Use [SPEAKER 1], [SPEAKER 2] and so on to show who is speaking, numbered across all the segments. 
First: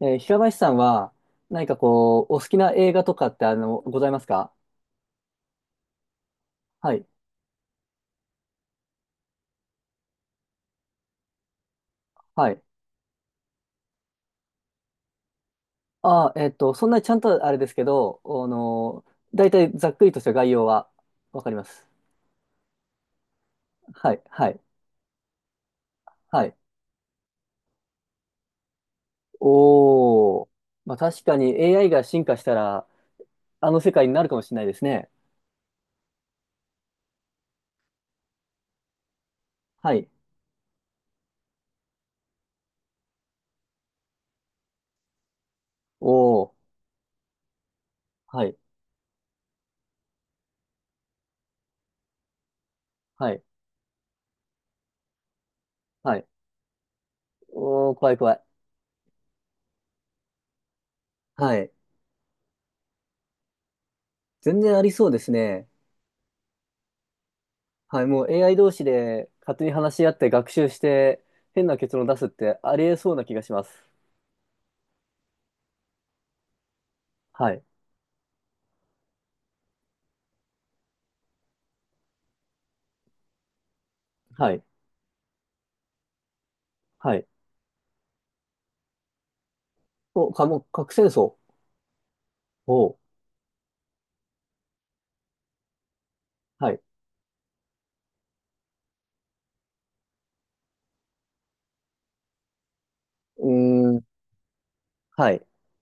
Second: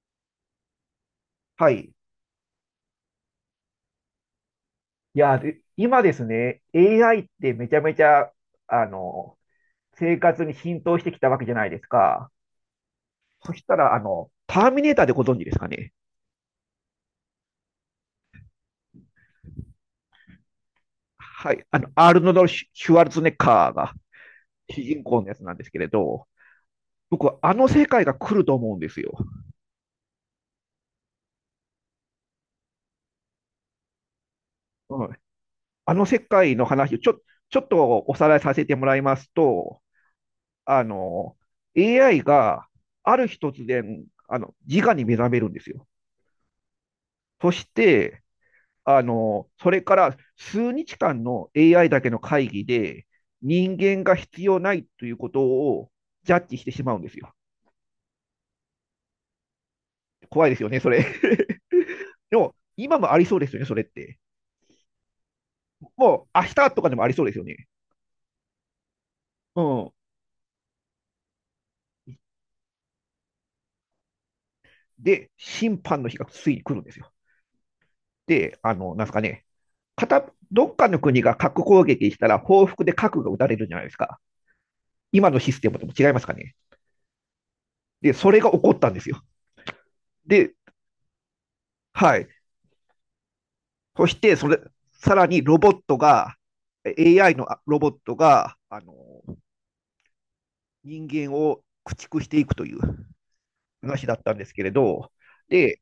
[SPEAKER 1] 平林さんは、何
[SPEAKER 2] は
[SPEAKER 1] か
[SPEAKER 2] い。
[SPEAKER 1] こう、お好きな映画とかって、ございますか？
[SPEAKER 2] で今ですね、
[SPEAKER 1] はい。
[SPEAKER 2] AI ってめちゃめちゃ、あの、生活に浸透してきたわけじゃないですか。
[SPEAKER 1] はい。
[SPEAKER 2] そしたら、ターミネーターでご存知ですかね。
[SPEAKER 1] そんなにちゃんとあれですけど、大体ざっくりとした概要はわか
[SPEAKER 2] は
[SPEAKER 1] りま
[SPEAKER 2] い。
[SPEAKER 1] す。
[SPEAKER 2] アールノルド・シュワルツェネッカーが
[SPEAKER 1] はい、はい、
[SPEAKER 2] 主人公のやつなんですけれど、
[SPEAKER 1] はい。
[SPEAKER 2] 僕はあの世界が来ると思うんですよ。
[SPEAKER 1] おー。まあ確かに AI が進化したら、あの世界になるかもしれないです
[SPEAKER 2] う
[SPEAKER 1] ね。
[SPEAKER 2] ん。あの世界の話をちょ、ちょっとおさらいさせてもらいますと、
[SPEAKER 1] はい。
[SPEAKER 2] あの、AI がある日突然、自我に目覚めるんですよ。
[SPEAKER 1] おー。
[SPEAKER 2] そして、
[SPEAKER 1] はい、
[SPEAKER 2] それから数日間の AI だけの会議で、
[SPEAKER 1] はい、
[SPEAKER 2] 人間が必要ないということを
[SPEAKER 1] はい。
[SPEAKER 2] ジャッジしてしまうんですよ。
[SPEAKER 1] おー、怖い怖い。
[SPEAKER 2] 怖いですよね、それ。
[SPEAKER 1] はい。
[SPEAKER 2] でも、今もありそうですよね、それって。
[SPEAKER 1] 全然ありそうですね。
[SPEAKER 2] もう、明日とかでもありそうですよね。
[SPEAKER 1] はい、もう AI 同士で勝
[SPEAKER 2] う
[SPEAKER 1] 手に
[SPEAKER 2] ん。
[SPEAKER 1] 話し合って学習して変な結論出すってありえそうな気がします。
[SPEAKER 2] で、審判の日がついに来るんですよ。
[SPEAKER 1] はい、
[SPEAKER 2] で、なんですかね、どっかの国が核攻撃したら、報復で核が撃たれるじゃないですか。
[SPEAKER 1] はい、
[SPEAKER 2] 今のシステムとも違いますかね。
[SPEAKER 1] はい。
[SPEAKER 2] で、それが起こったんですよ。
[SPEAKER 1] お、か
[SPEAKER 2] で、
[SPEAKER 1] も、核戦争。
[SPEAKER 2] はい。
[SPEAKER 1] おう、
[SPEAKER 2] そして、さらにロボットが、
[SPEAKER 1] はい。
[SPEAKER 2] AI のロボットが、人間を駆逐していくという
[SPEAKER 1] うーん、
[SPEAKER 2] 話だったんですけれど、
[SPEAKER 1] はい、
[SPEAKER 2] で、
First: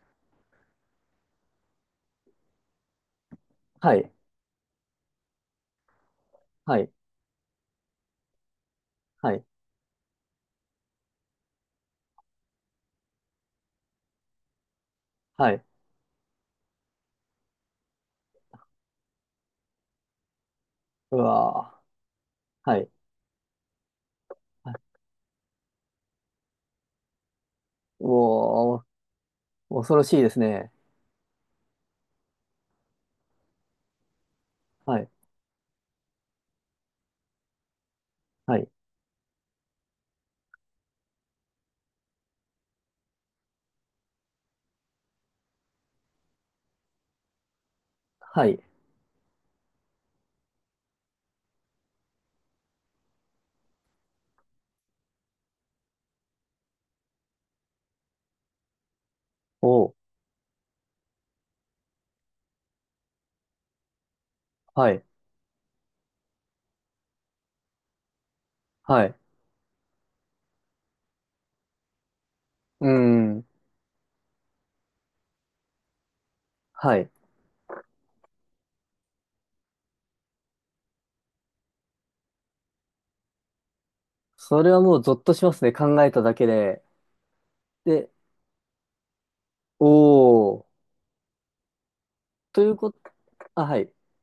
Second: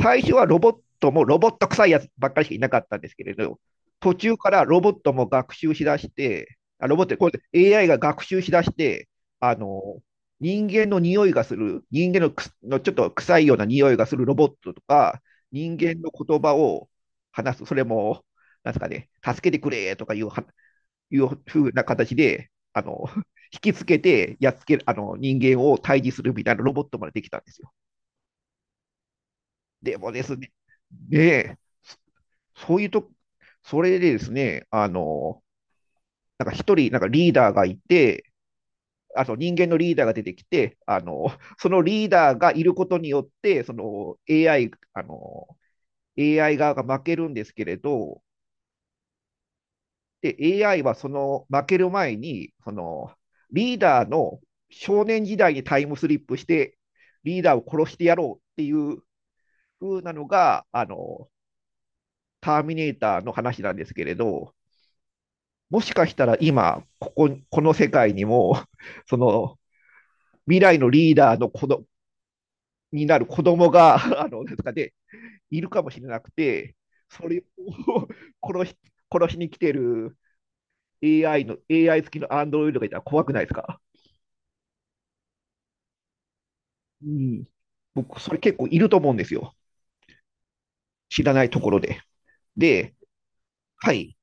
[SPEAKER 2] 最初はロボットもロボット臭いやつばっかりしかいなかったんですけれど、
[SPEAKER 1] はい、
[SPEAKER 2] 途中からロボットも学習しだして、
[SPEAKER 1] は
[SPEAKER 2] あ
[SPEAKER 1] い、
[SPEAKER 2] ロボット、これ AI が学習しだして、
[SPEAKER 1] はい、
[SPEAKER 2] あの、人間の匂いがする、人間のくすのちょっと臭いような匂いがするロボットとか、
[SPEAKER 1] はい。
[SPEAKER 2] 人間の言葉を話す、それも、なんですかね、助けてくれとかいうは、
[SPEAKER 1] う
[SPEAKER 2] いうふう
[SPEAKER 1] わ
[SPEAKER 2] な形で、
[SPEAKER 1] ー、はい。
[SPEAKER 2] 引きつけて、やっつ
[SPEAKER 1] は
[SPEAKER 2] け
[SPEAKER 1] い、
[SPEAKER 2] る、あの、人間を退治するみたいなロボットまでできたんですよ。
[SPEAKER 1] うおー、恐
[SPEAKER 2] で
[SPEAKER 1] ろ
[SPEAKER 2] も
[SPEAKER 1] しい
[SPEAKER 2] で
[SPEAKER 1] で
[SPEAKER 2] す
[SPEAKER 1] す
[SPEAKER 2] ね、
[SPEAKER 1] ね。
[SPEAKER 2] ねえそういうと、それでですね、
[SPEAKER 1] はい、
[SPEAKER 2] なんか一人、なんかリーダーがいて、
[SPEAKER 1] はい、
[SPEAKER 2] あと人間のリーダーが出てきて、そのリーダーがいることによって、その AI、あの、AI 側が負けるんですけれど、
[SPEAKER 1] はい。
[SPEAKER 2] で、AI はその負ける前に、そのリーダーの少年時代にタイムスリップして、リーダーを殺してやろうっていう
[SPEAKER 1] お
[SPEAKER 2] 風
[SPEAKER 1] う、
[SPEAKER 2] なのが、ターミネーターの話なんですけれど、
[SPEAKER 1] はい、
[SPEAKER 2] もしかしたら今、この世界にも、
[SPEAKER 1] は い。
[SPEAKER 2] その未来のリーダーの
[SPEAKER 1] うー
[SPEAKER 2] になる子
[SPEAKER 1] ん、
[SPEAKER 2] 供が、あの、なんとかで、いるかもしれなくて、
[SPEAKER 1] はい。
[SPEAKER 2] それを 殺し、殺しに来てる AI の、AI 付きのアンドロイドがいたら怖くないですか？
[SPEAKER 1] それはもうゾッとしますね。考えただけで。
[SPEAKER 2] うん。
[SPEAKER 1] で、
[SPEAKER 2] 僕、それ結構いると思うんですよ。
[SPEAKER 1] おー、
[SPEAKER 2] 知らないところで。
[SPEAKER 1] というこ
[SPEAKER 2] で、
[SPEAKER 1] と、あ、はい。
[SPEAKER 2] はい。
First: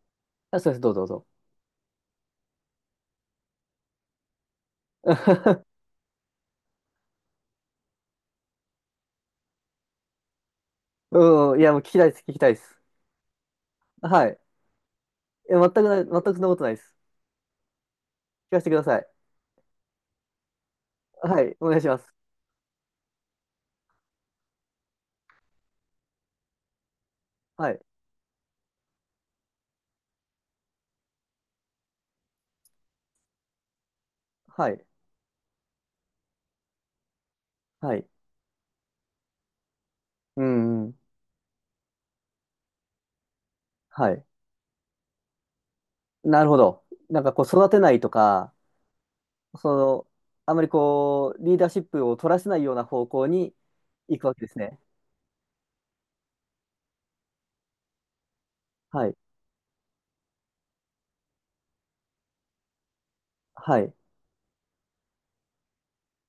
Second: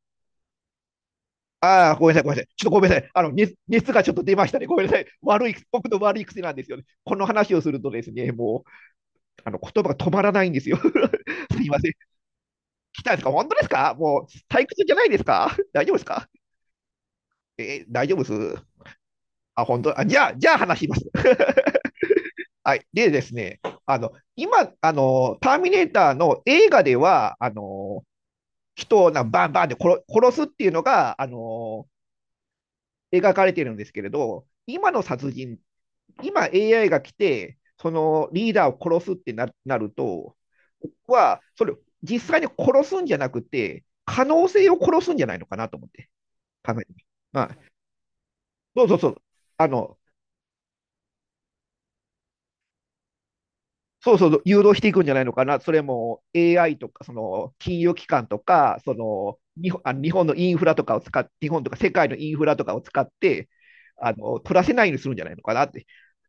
[SPEAKER 1] あ、そうです。どうぞどうぞ。
[SPEAKER 2] ああ、ごめんなさい。ちょっとごめんなさい。熱がちょっと出ましたね。ごめんなさい。悪い、僕の悪い癖なんですよね。この話をするとですね、あの言葉が止まらないんですよ。
[SPEAKER 1] うん、
[SPEAKER 2] す
[SPEAKER 1] い
[SPEAKER 2] い
[SPEAKER 1] や、も
[SPEAKER 2] ま
[SPEAKER 1] う聞
[SPEAKER 2] せん。
[SPEAKER 1] きたいです、聞きたいです。
[SPEAKER 2] 来たんですか？本当ですか？もう
[SPEAKER 1] はい。
[SPEAKER 2] 退屈じゃないです
[SPEAKER 1] え、
[SPEAKER 2] か？
[SPEAKER 1] 全く
[SPEAKER 2] 大丈夫
[SPEAKER 1] な
[SPEAKER 2] で
[SPEAKER 1] い、
[SPEAKER 2] す
[SPEAKER 1] 全
[SPEAKER 2] か？
[SPEAKER 1] くそんなことないです。
[SPEAKER 2] えー大丈夫で
[SPEAKER 1] 聞か
[SPEAKER 2] す。
[SPEAKER 1] せてください。
[SPEAKER 2] あ、本当？あ、じゃあ話します。
[SPEAKER 1] はい、お願いします。
[SPEAKER 2] はい。でですね、あの、今、あの、ターミネーターの映画では、
[SPEAKER 1] はい、
[SPEAKER 2] 人をなバンバンで殺すっていうのが、描かれてるんですけれど、
[SPEAKER 1] はい、
[SPEAKER 2] 今の殺人っ今 AI が来て、そ
[SPEAKER 1] はい。
[SPEAKER 2] のリーダーを殺すってなると、
[SPEAKER 1] うん、うん、
[SPEAKER 2] 僕はそれ、実際に殺すんじゃなくて、
[SPEAKER 1] はい。
[SPEAKER 2] 可能性を殺すんじゃないのかなと思って
[SPEAKER 1] なるほ
[SPEAKER 2] 考
[SPEAKER 1] ど。
[SPEAKER 2] えてみ
[SPEAKER 1] なんかこう、
[SPEAKER 2] まあ、
[SPEAKER 1] 育てないとか、
[SPEAKER 2] そうそうそう、あ
[SPEAKER 1] そ
[SPEAKER 2] の、
[SPEAKER 1] の、あまりこう、リーダーシップを取らせないような方向に
[SPEAKER 2] そう
[SPEAKER 1] 行く
[SPEAKER 2] そう
[SPEAKER 1] わ
[SPEAKER 2] そ
[SPEAKER 1] け
[SPEAKER 2] う、
[SPEAKER 1] です
[SPEAKER 2] 誘導
[SPEAKER 1] ね。
[SPEAKER 2] していくんじゃないのかな、それも AI とか、その金融機関とか、
[SPEAKER 1] はい、
[SPEAKER 2] 日本のインフラとかを使って、日本とか世界のインフラとかを使って、
[SPEAKER 1] はい、
[SPEAKER 2] あの取らせないようにするんじゃないのかなって、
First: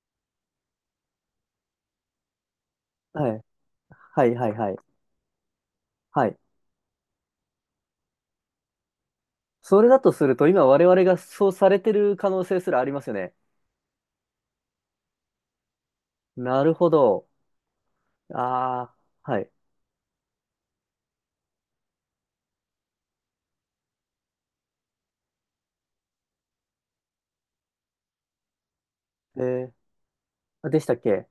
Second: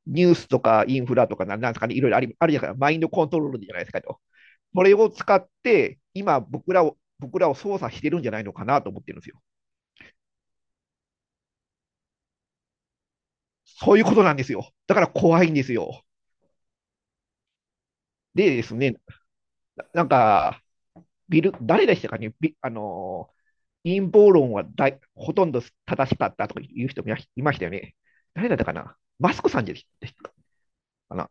[SPEAKER 2] ニュースとかインフラとか、なんですかね、いろいろありあるじゃないですか、マインドコ
[SPEAKER 1] は
[SPEAKER 2] ント
[SPEAKER 1] い、
[SPEAKER 2] ロールじゃないですかと。
[SPEAKER 1] はい、はい、はい。
[SPEAKER 2] それを使って、
[SPEAKER 1] はい。
[SPEAKER 2] 今、僕らを、僕らを操作してるんじゃないのかなと思ってるんですよ。
[SPEAKER 1] それだとすると、今我々がそうされてる可能性すらありますよね。
[SPEAKER 2] そういうことなんですよ。だから怖いんですよ。
[SPEAKER 1] なるほど。
[SPEAKER 2] でです
[SPEAKER 1] あ
[SPEAKER 2] ね、
[SPEAKER 1] あ、はい。
[SPEAKER 2] なんか、誰でしたかね、ビあのー、陰謀論はほとんど正しかったとかいう人もいましたよね。誰だったかな？マ
[SPEAKER 1] え
[SPEAKER 2] スクさんでし
[SPEAKER 1] ー
[SPEAKER 2] た
[SPEAKER 1] でしたっ
[SPEAKER 2] か
[SPEAKER 1] け？
[SPEAKER 2] な？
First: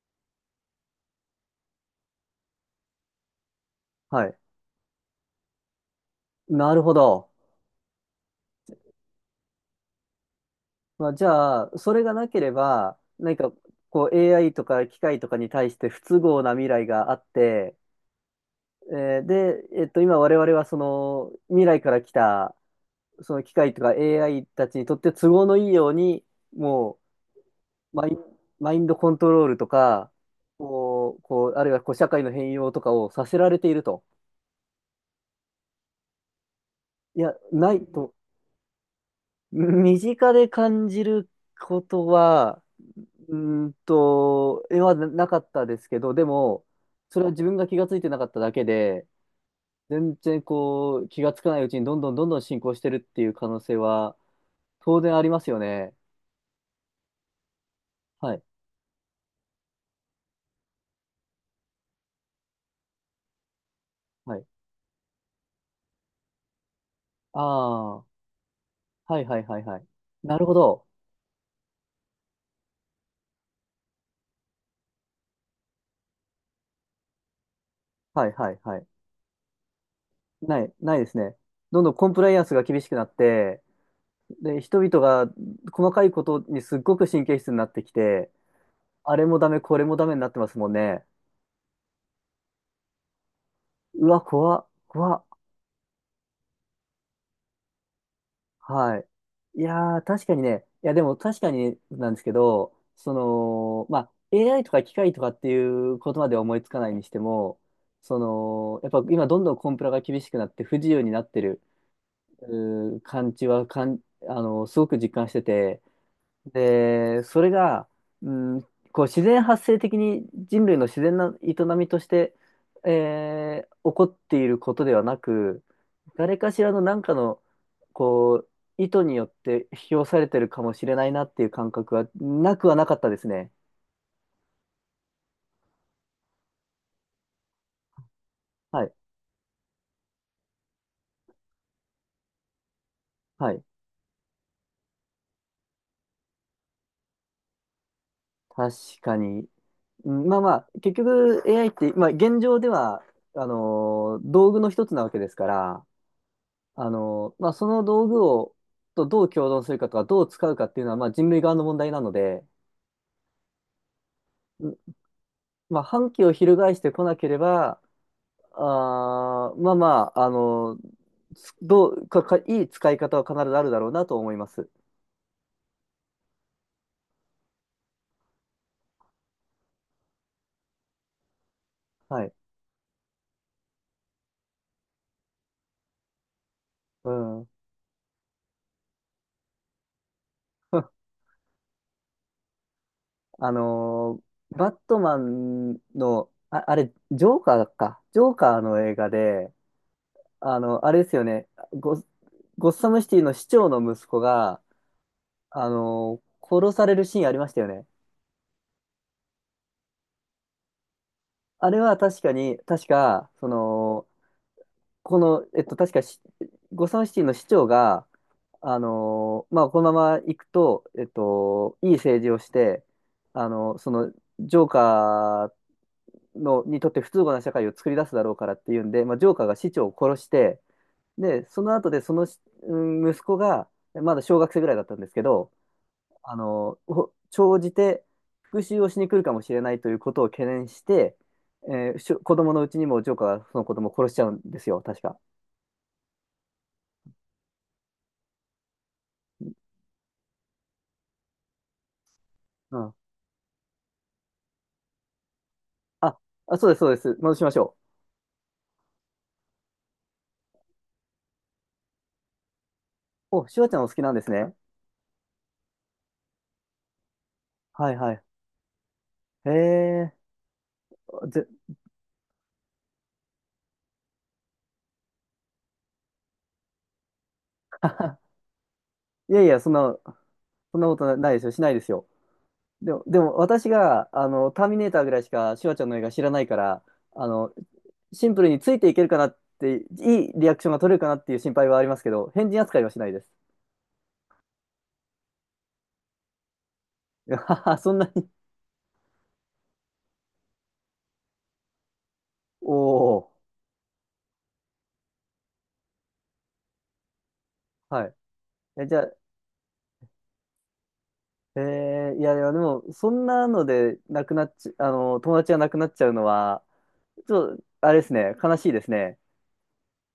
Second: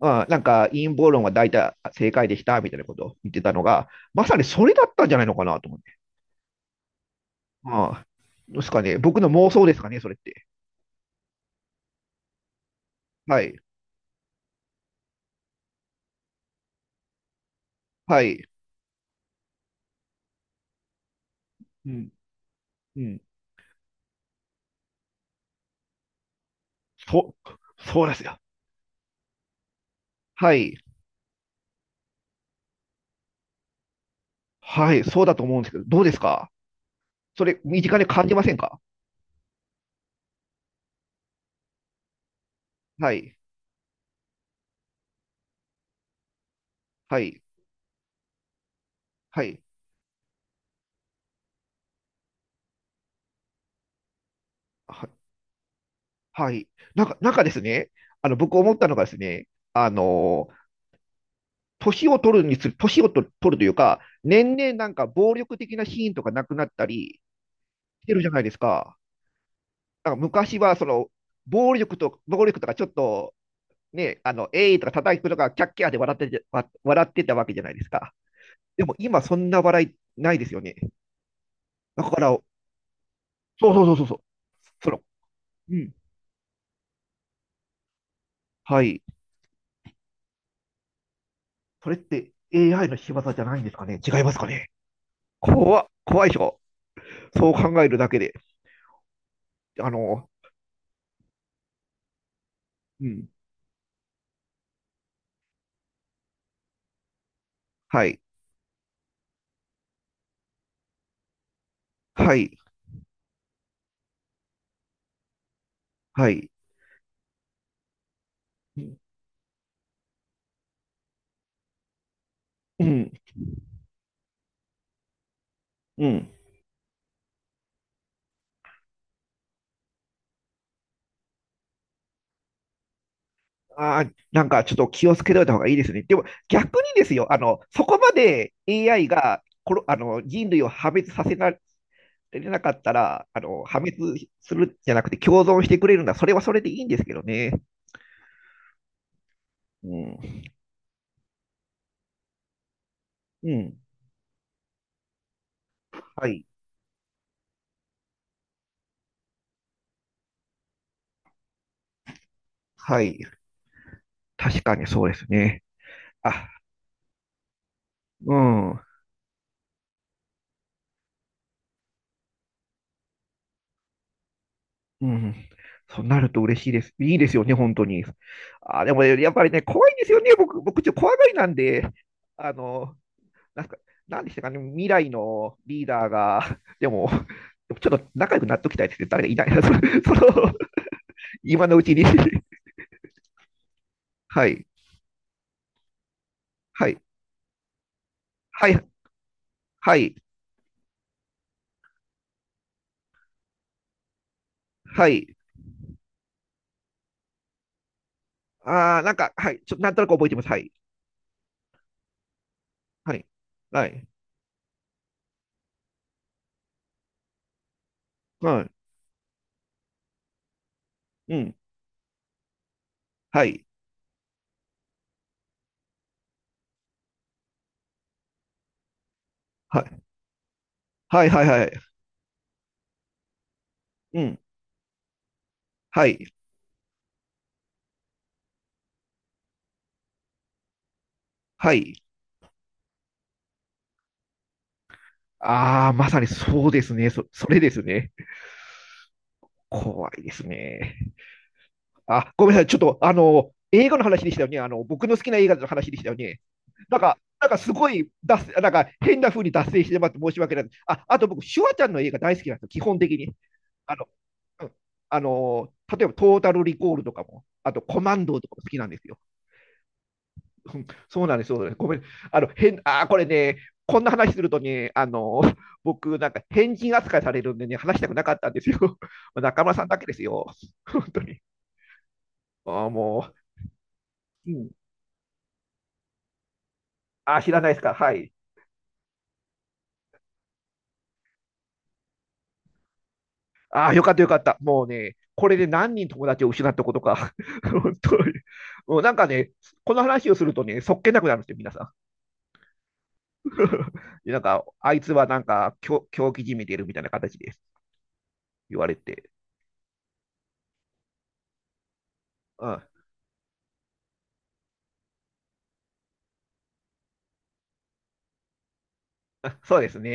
[SPEAKER 2] あなんか陰謀論は大体正解でしたみたいなことを言ってたのが、
[SPEAKER 1] は
[SPEAKER 2] ま
[SPEAKER 1] い。
[SPEAKER 2] さにそれだったんじゃないのかなと思って。
[SPEAKER 1] なるほど。
[SPEAKER 2] ああ、どうですかね。僕の妄想ですかね、それって。
[SPEAKER 1] まあ、じゃあ、それがなければ、何
[SPEAKER 2] は
[SPEAKER 1] か
[SPEAKER 2] い。
[SPEAKER 1] こう AI とか機械とかに対して不都合な未来があって、
[SPEAKER 2] はい。
[SPEAKER 1] で、今我々はその未来
[SPEAKER 2] う
[SPEAKER 1] から来
[SPEAKER 2] ん、
[SPEAKER 1] た
[SPEAKER 2] うん。
[SPEAKER 1] その機械とか AI たちにとって都合のいいように、も
[SPEAKER 2] そ、
[SPEAKER 1] う
[SPEAKER 2] そうですよ。
[SPEAKER 1] マインドコントロールとか、
[SPEAKER 2] はい。
[SPEAKER 1] こう、あるいはこう社会の変容とかをさせられていると。
[SPEAKER 2] はい。そうだと思うんですけど、どうですか？
[SPEAKER 1] いや、
[SPEAKER 2] それ、
[SPEAKER 1] な
[SPEAKER 2] 身
[SPEAKER 1] い
[SPEAKER 2] 近で
[SPEAKER 1] と、
[SPEAKER 2] 感じませんか？
[SPEAKER 1] 身近で感じることは、
[SPEAKER 2] は
[SPEAKER 1] う
[SPEAKER 2] い。
[SPEAKER 1] 絵はななかったですけど、でも、
[SPEAKER 2] は
[SPEAKER 1] それは自
[SPEAKER 2] い。
[SPEAKER 1] 分が気がついてなかっただけで、
[SPEAKER 2] はい。
[SPEAKER 1] 全然こう、気がつかないうちにどんどんどんどん進行してるっていう可能性は当然あ
[SPEAKER 2] は
[SPEAKER 1] りますよね。
[SPEAKER 2] はい。なんか、なんかですね、
[SPEAKER 1] はい、
[SPEAKER 2] 僕思ったのがですね、あの年を取るにつれ、年をと取るというか、
[SPEAKER 1] はい。
[SPEAKER 2] 年々なんか暴力的なシーンとかなくなったり
[SPEAKER 1] ああ、
[SPEAKER 2] し
[SPEAKER 1] は
[SPEAKER 2] てるじゃないですか。
[SPEAKER 1] いはいはいはい。
[SPEAKER 2] なんか
[SPEAKER 1] なるほ
[SPEAKER 2] 昔はそ
[SPEAKER 1] ど。
[SPEAKER 2] の、暴力とかちょっと、ね、えいとか叩くとか、キャッキャーで笑ってて、笑ってたわけじゃないですか。
[SPEAKER 1] はいはいは
[SPEAKER 2] で
[SPEAKER 1] い。
[SPEAKER 2] も今そんな笑いないです
[SPEAKER 1] な
[SPEAKER 2] よ
[SPEAKER 1] い、
[SPEAKER 2] ね。
[SPEAKER 1] ないですね。どんどん
[SPEAKER 2] だ
[SPEAKER 1] コン
[SPEAKER 2] か
[SPEAKER 1] プライ
[SPEAKER 2] ら、
[SPEAKER 1] アンスが厳しくなって、
[SPEAKER 2] そうそうそうそうそう。
[SPEAKER 1] で、人
[SPEAKER 2] そ
[SPEAKER 1] 々
[SPEAKER 2] の、
[SPEAKER 1] が
[SPEAKER 2] う
[SPEAKER 1] 細
[SPEAKER 2] ん。
[SPEAKER 1] かいことにすっごく神経質になってきて、
[SPEAKER 2] はい。
[SPEAKER 1] あれもダメ、これもダメになってますもんね。
[SPEAKER 2] それって AI の仕業じゃないんですかね？
[SPEAKER 1] うわ、
[SPEAKER 2] 違いますか
[SPEAKER 1] 怖っ、
[SPEAKER 2] ね？
[SPEAKER 1] 怖っ。
[SPEAKER 2] 怖っ、怖いでしょ？そう考えるだけで。
[SPEAKER 1] はい。い
[SPEAKER 2] あ
[SPEAKER 1] やー、確
[SPEAKER 2] の、
[SPEAKER 1] かにね、いや、でも確かになんですけど、
[SPEAKER 2] う
[SPEAKER 1] そ
[SPEAKER 2] ん。
[SPEAKER 1] の、まあ、AI とか機械とかっていうことまでは思いつかないにしても、
[SPEAKER 2] は
[SPEAKER 1] そ
[SPEAKER 2] い。
[SPEAKER 1] の、やっぱ今どんどんコンプラが厳しくなって不自由になってる、
[SPEAKER 2] はい。
[SPEAKER 1] 感じはすごく実感してて、
[SPEAKER 2] はい。
[SPEAKER 1] で、それが、うん、
[SPEAKER 2] う
[SPEAKER 1] こう自然発生的に人類の自然な営みとして、
[SPEAKER 2] ん。
[SPEAKER 1] 起こっていることではなく、
[SPEAKER 2] うん。
[SPEAKER 1] 誰かしらの何かのこう意図によって引き寄されてるかもしれないなっていう感覚はなくはなかったですね。
[SPEAKER 2] ああ、なんかちょっと気をつけといた方がいいですね。でも逆にですよ、そこまで
[SPEAKER 1] はい。
[SPEAKER 2] AI がこの、あの、人類を破滅させられなかったら、
[SPEAKER 1] はい。
[SPEAKER 2] 破滅するじゃなくて共存してくれるなら、それはそれでいいんですけどね。
[SPEAKER 1] 確かに。
[SPEAKER 2] う
[SPEAKER 1] うんま
[SPEAKER 2] ん。
[SPEAKER 1] あまあ、結局 AI って、まあ、現状では
[SPEAKER 2] うん。
[SPEAKER 1] 道具の一つなわけですから、
[SPEAKER 2] はい。
[SPEAKER 1] まあ、その道具を、とどう共存するかとか、どう使うかっていうのは、まあ、人類側の問題なので、
[SPEAKER 2] はい。確
[SPEAKER 1] ん
[SPEAKER 2] かにそうですね。
[SPEAKER 1] まあ、反旗を
[SPEAKER 2] あ、
[SPEAKER 1] 翻してこなければ、
[SPEAKER 2] うん。
[SPEAKER 1] まあまあ、つどう、か、か、いい使い方は必ずあるだろうなと思います。
[SPEAKER 2] うん。そうなると嬉しいです。いいですよね、本当に。あ、でもね、やっぱりね、怖いんですよね。僕、ちょっと怖がりなんで、
[SPEAKER 1] はい。
[SPEAKER 2] あの、なんか、なんでしたかね、未来のリーダーが、でも、
[SPEAKER 1] うん。
[SPEAKER 2] でもちょっと仲良くなっときたいですね。誰かいないな。その 今のうちに。
[SPEAKER 1] あのー
[SPEAKER 2] はい。
[SPEAKER 1] バットマンの、あ、あ
[SPEAKER 2] は
[SPEAKER 1] れ、
[SPEAKER 2] い。
[SPEAKER 1] ジョーカーか。ジョーカー
[SPEAKER 2] は
[SPEAKER 1] の
[SPEAKER 2] い。
[SPEAKER 1] 映画で、
[SPEAKER 2] はい。
[SPEAKER 1] あれですよね。ゴッサムシティの市長の息子が、
[SPEAKER 2] はい。
[SPEAKER 1] 殺されるシーンありましたよね。
[SPEAKER 2] ああ、なんか、はい。ちょっと、なんとなく覚えてます。はい。
[SPEAKER 1] あれは確かに、確
[SPEAKER 2] はい。
[SPEAKER 1] か、
[SPEAKER 2] はい。
[SPEAKER 1] 確かし、ゴサムシティの市長が、
[SPEAKER 2] はい。
[SPEAKER 1] まあ、このまま行くと、
[SPEAKER 2] うん。
[SPEAKER 1] いい政治をして、
[SPEAKER 2] は
[SPEAKER 1] あ
[SPEAKER 2] い。
[SPEAKER 1] の、その、ジョーカーの、にとって不都合な社会を作り出すだろうからっていうんで、まあ、ジョーカーが市
[SPEAKER 2] は
[SPEAKER 1] 長を
[SPEAKER 2] い。
[SPEAKER 1] 殺して、
[SPEAKER 2] はいは
[SPEAKER 1] で、
[SPEAKER 2] い
[SPEAKER 1] そ
[SPEAKER 2] は
[SPEAKER 1] の
[SPEAKER 2] い。
[SPEAKER 1] 後で、うん、息子が、ま
[SPEAKER 2] う
[SPEAKER 1] だ小
[SPEAKER 2] ん。
[SPEAKER 1] 学生ぐらいだったんですけど、
[SPEAKER 2] はい。
[SPEAKER 1] 長じて復讐をしに来るかもしれないということを懸念して、
[SPEAKER 2] は
[SPEAKER 1] えー
[SPEAKER 2] い。
[SPEAKER 1] しょ子供のうちにもジョーカーがその子供を殺しちゃうんですよ、確か。
[SPEAKER 2] ああ、まさにそうですね。それですね。怖いですね。あ、ごめんなさい。ちょ
[SPEAKER 1] う
[SPEAKER 2] っ
[SPEAKER 1] ん。
[SPEAKER 2] と、あの、映画の話でしたよね。あの、僕の好きな映画の話でしたよ
[SPEAKER 1] あ、
[SPEAKER 2] ね。
[SPEAKER 1] あ、そうです、そうです。戻し
[SPEAKER 2] な
[SPEAKER 1] ま
[SPEAKER 2] ん
[SPEAKER 1] し
[SPEAKER 2] かす
[SPEAKER 1] ょ
[SPEAKER 2] ごい脱線、なんか変な風に脱線してまって申し訳ない。あ、あと僕、シュワちゃんの映画大好きなんですよ。基本的に。
[SPEAKER 1] う。お、シュワちゃんお好
[SPEAKER 2] あ
[SPEAKER 1] き
[SPEAKER 2] の、
[SPEAKER 1] なんですね。
[SPEAKER 2] うん、あの、例えばトータルリコールとかも、あと
[SPEAKER 1] はい
[SPEAKER 2] コ
[SPEAKER 1] は
[SPEAKER 2] マ
[SPEAKER 1] い。
[SPEAKER 2] ンドーとかも好きなんですよ。
[SPEAKER 1] へえ。
[SPEAKER 2] うん
[SPEAKER 1] ぜ
[SPEAKER 2] そうなんです。ごめん。あの、変、あー、これね、こんな話するとね、僕、なんか変人扱いされるんでね、話したくなか ったんですよ。
[SPEAKER 1] い やいや、
[SPEAKER 2] 中
[SPEAKER 1] そん
[SPEAKER 2] 村さん
[SPEAKER 1] な、
[SPEAKER 2] だけですよ。
[SPEAKER 1] そん なこ
[SPEAKER 2] 本
[SPEAKER 1] と
[SPEAKER 2] 当
[SPEAKER 1] ないで
[SPEAKER 2] に。
[SPEAKER 1] すよ。しないですよ。
[SPEAKER 2] あー、
[SPEAKER 1] でも、で
[SPEAKER 2] も
[SPEAKER 1] も私が、
[SPEAKER 2] う、う
[SPEAKER 1] ター
[SPEAKER 2] ん。
[SPEAKER 1] ミネーターぐらいしかシュワちゃんの映画知らないから、あ
[SPEAKER 2] あー、知
[SPEAKER 1] の、
[SPEAKER 2] らないですか。は
[SPEAKER 1] シ
[SPEAKER 2] い。
[SPEAKER 1] ンプルについていけるかなって、いいリアクションが取れるかなっていう心配はありますけど、変人扱いはしないです。
[SPEAKER 2] ああよかったよかった。もうね、これで何人友達を失ったことか。
[SPEAKER 1] そ
[SPEAKER 2] 本
[SPEAKER 1] んな
[SPEAKER 2] 当
[SPEAKER 1] に
[SPEAKER 2] に。もうなんかね、この話をするとね、そっけなくなるんですよ、皆さん。
[SPEAKER 1] おお、
[SPEAKER 2] でなんか、あいつはなんか、狂気じみてるみたいな形で
[SPEAKER 1] はい。
[SPEAKER 2] 言
[SPEAKER 1] え、
[SPEAKER 2] わ
[SPEAKER 1] じ
[SPEAKER 2] れ
[SPEAKER 1] ゃあ、
[SPEAKER 2] て。
[SPEAKER 1] いやいや、で
[SPEAKER 2] うん。
[SPEAKER 1] も、そんなので、なくなっち、友達がなくなっちゃうのは、ちょっと、あれですね、悲しいですね。
[SPEAKER 2] あそうですね。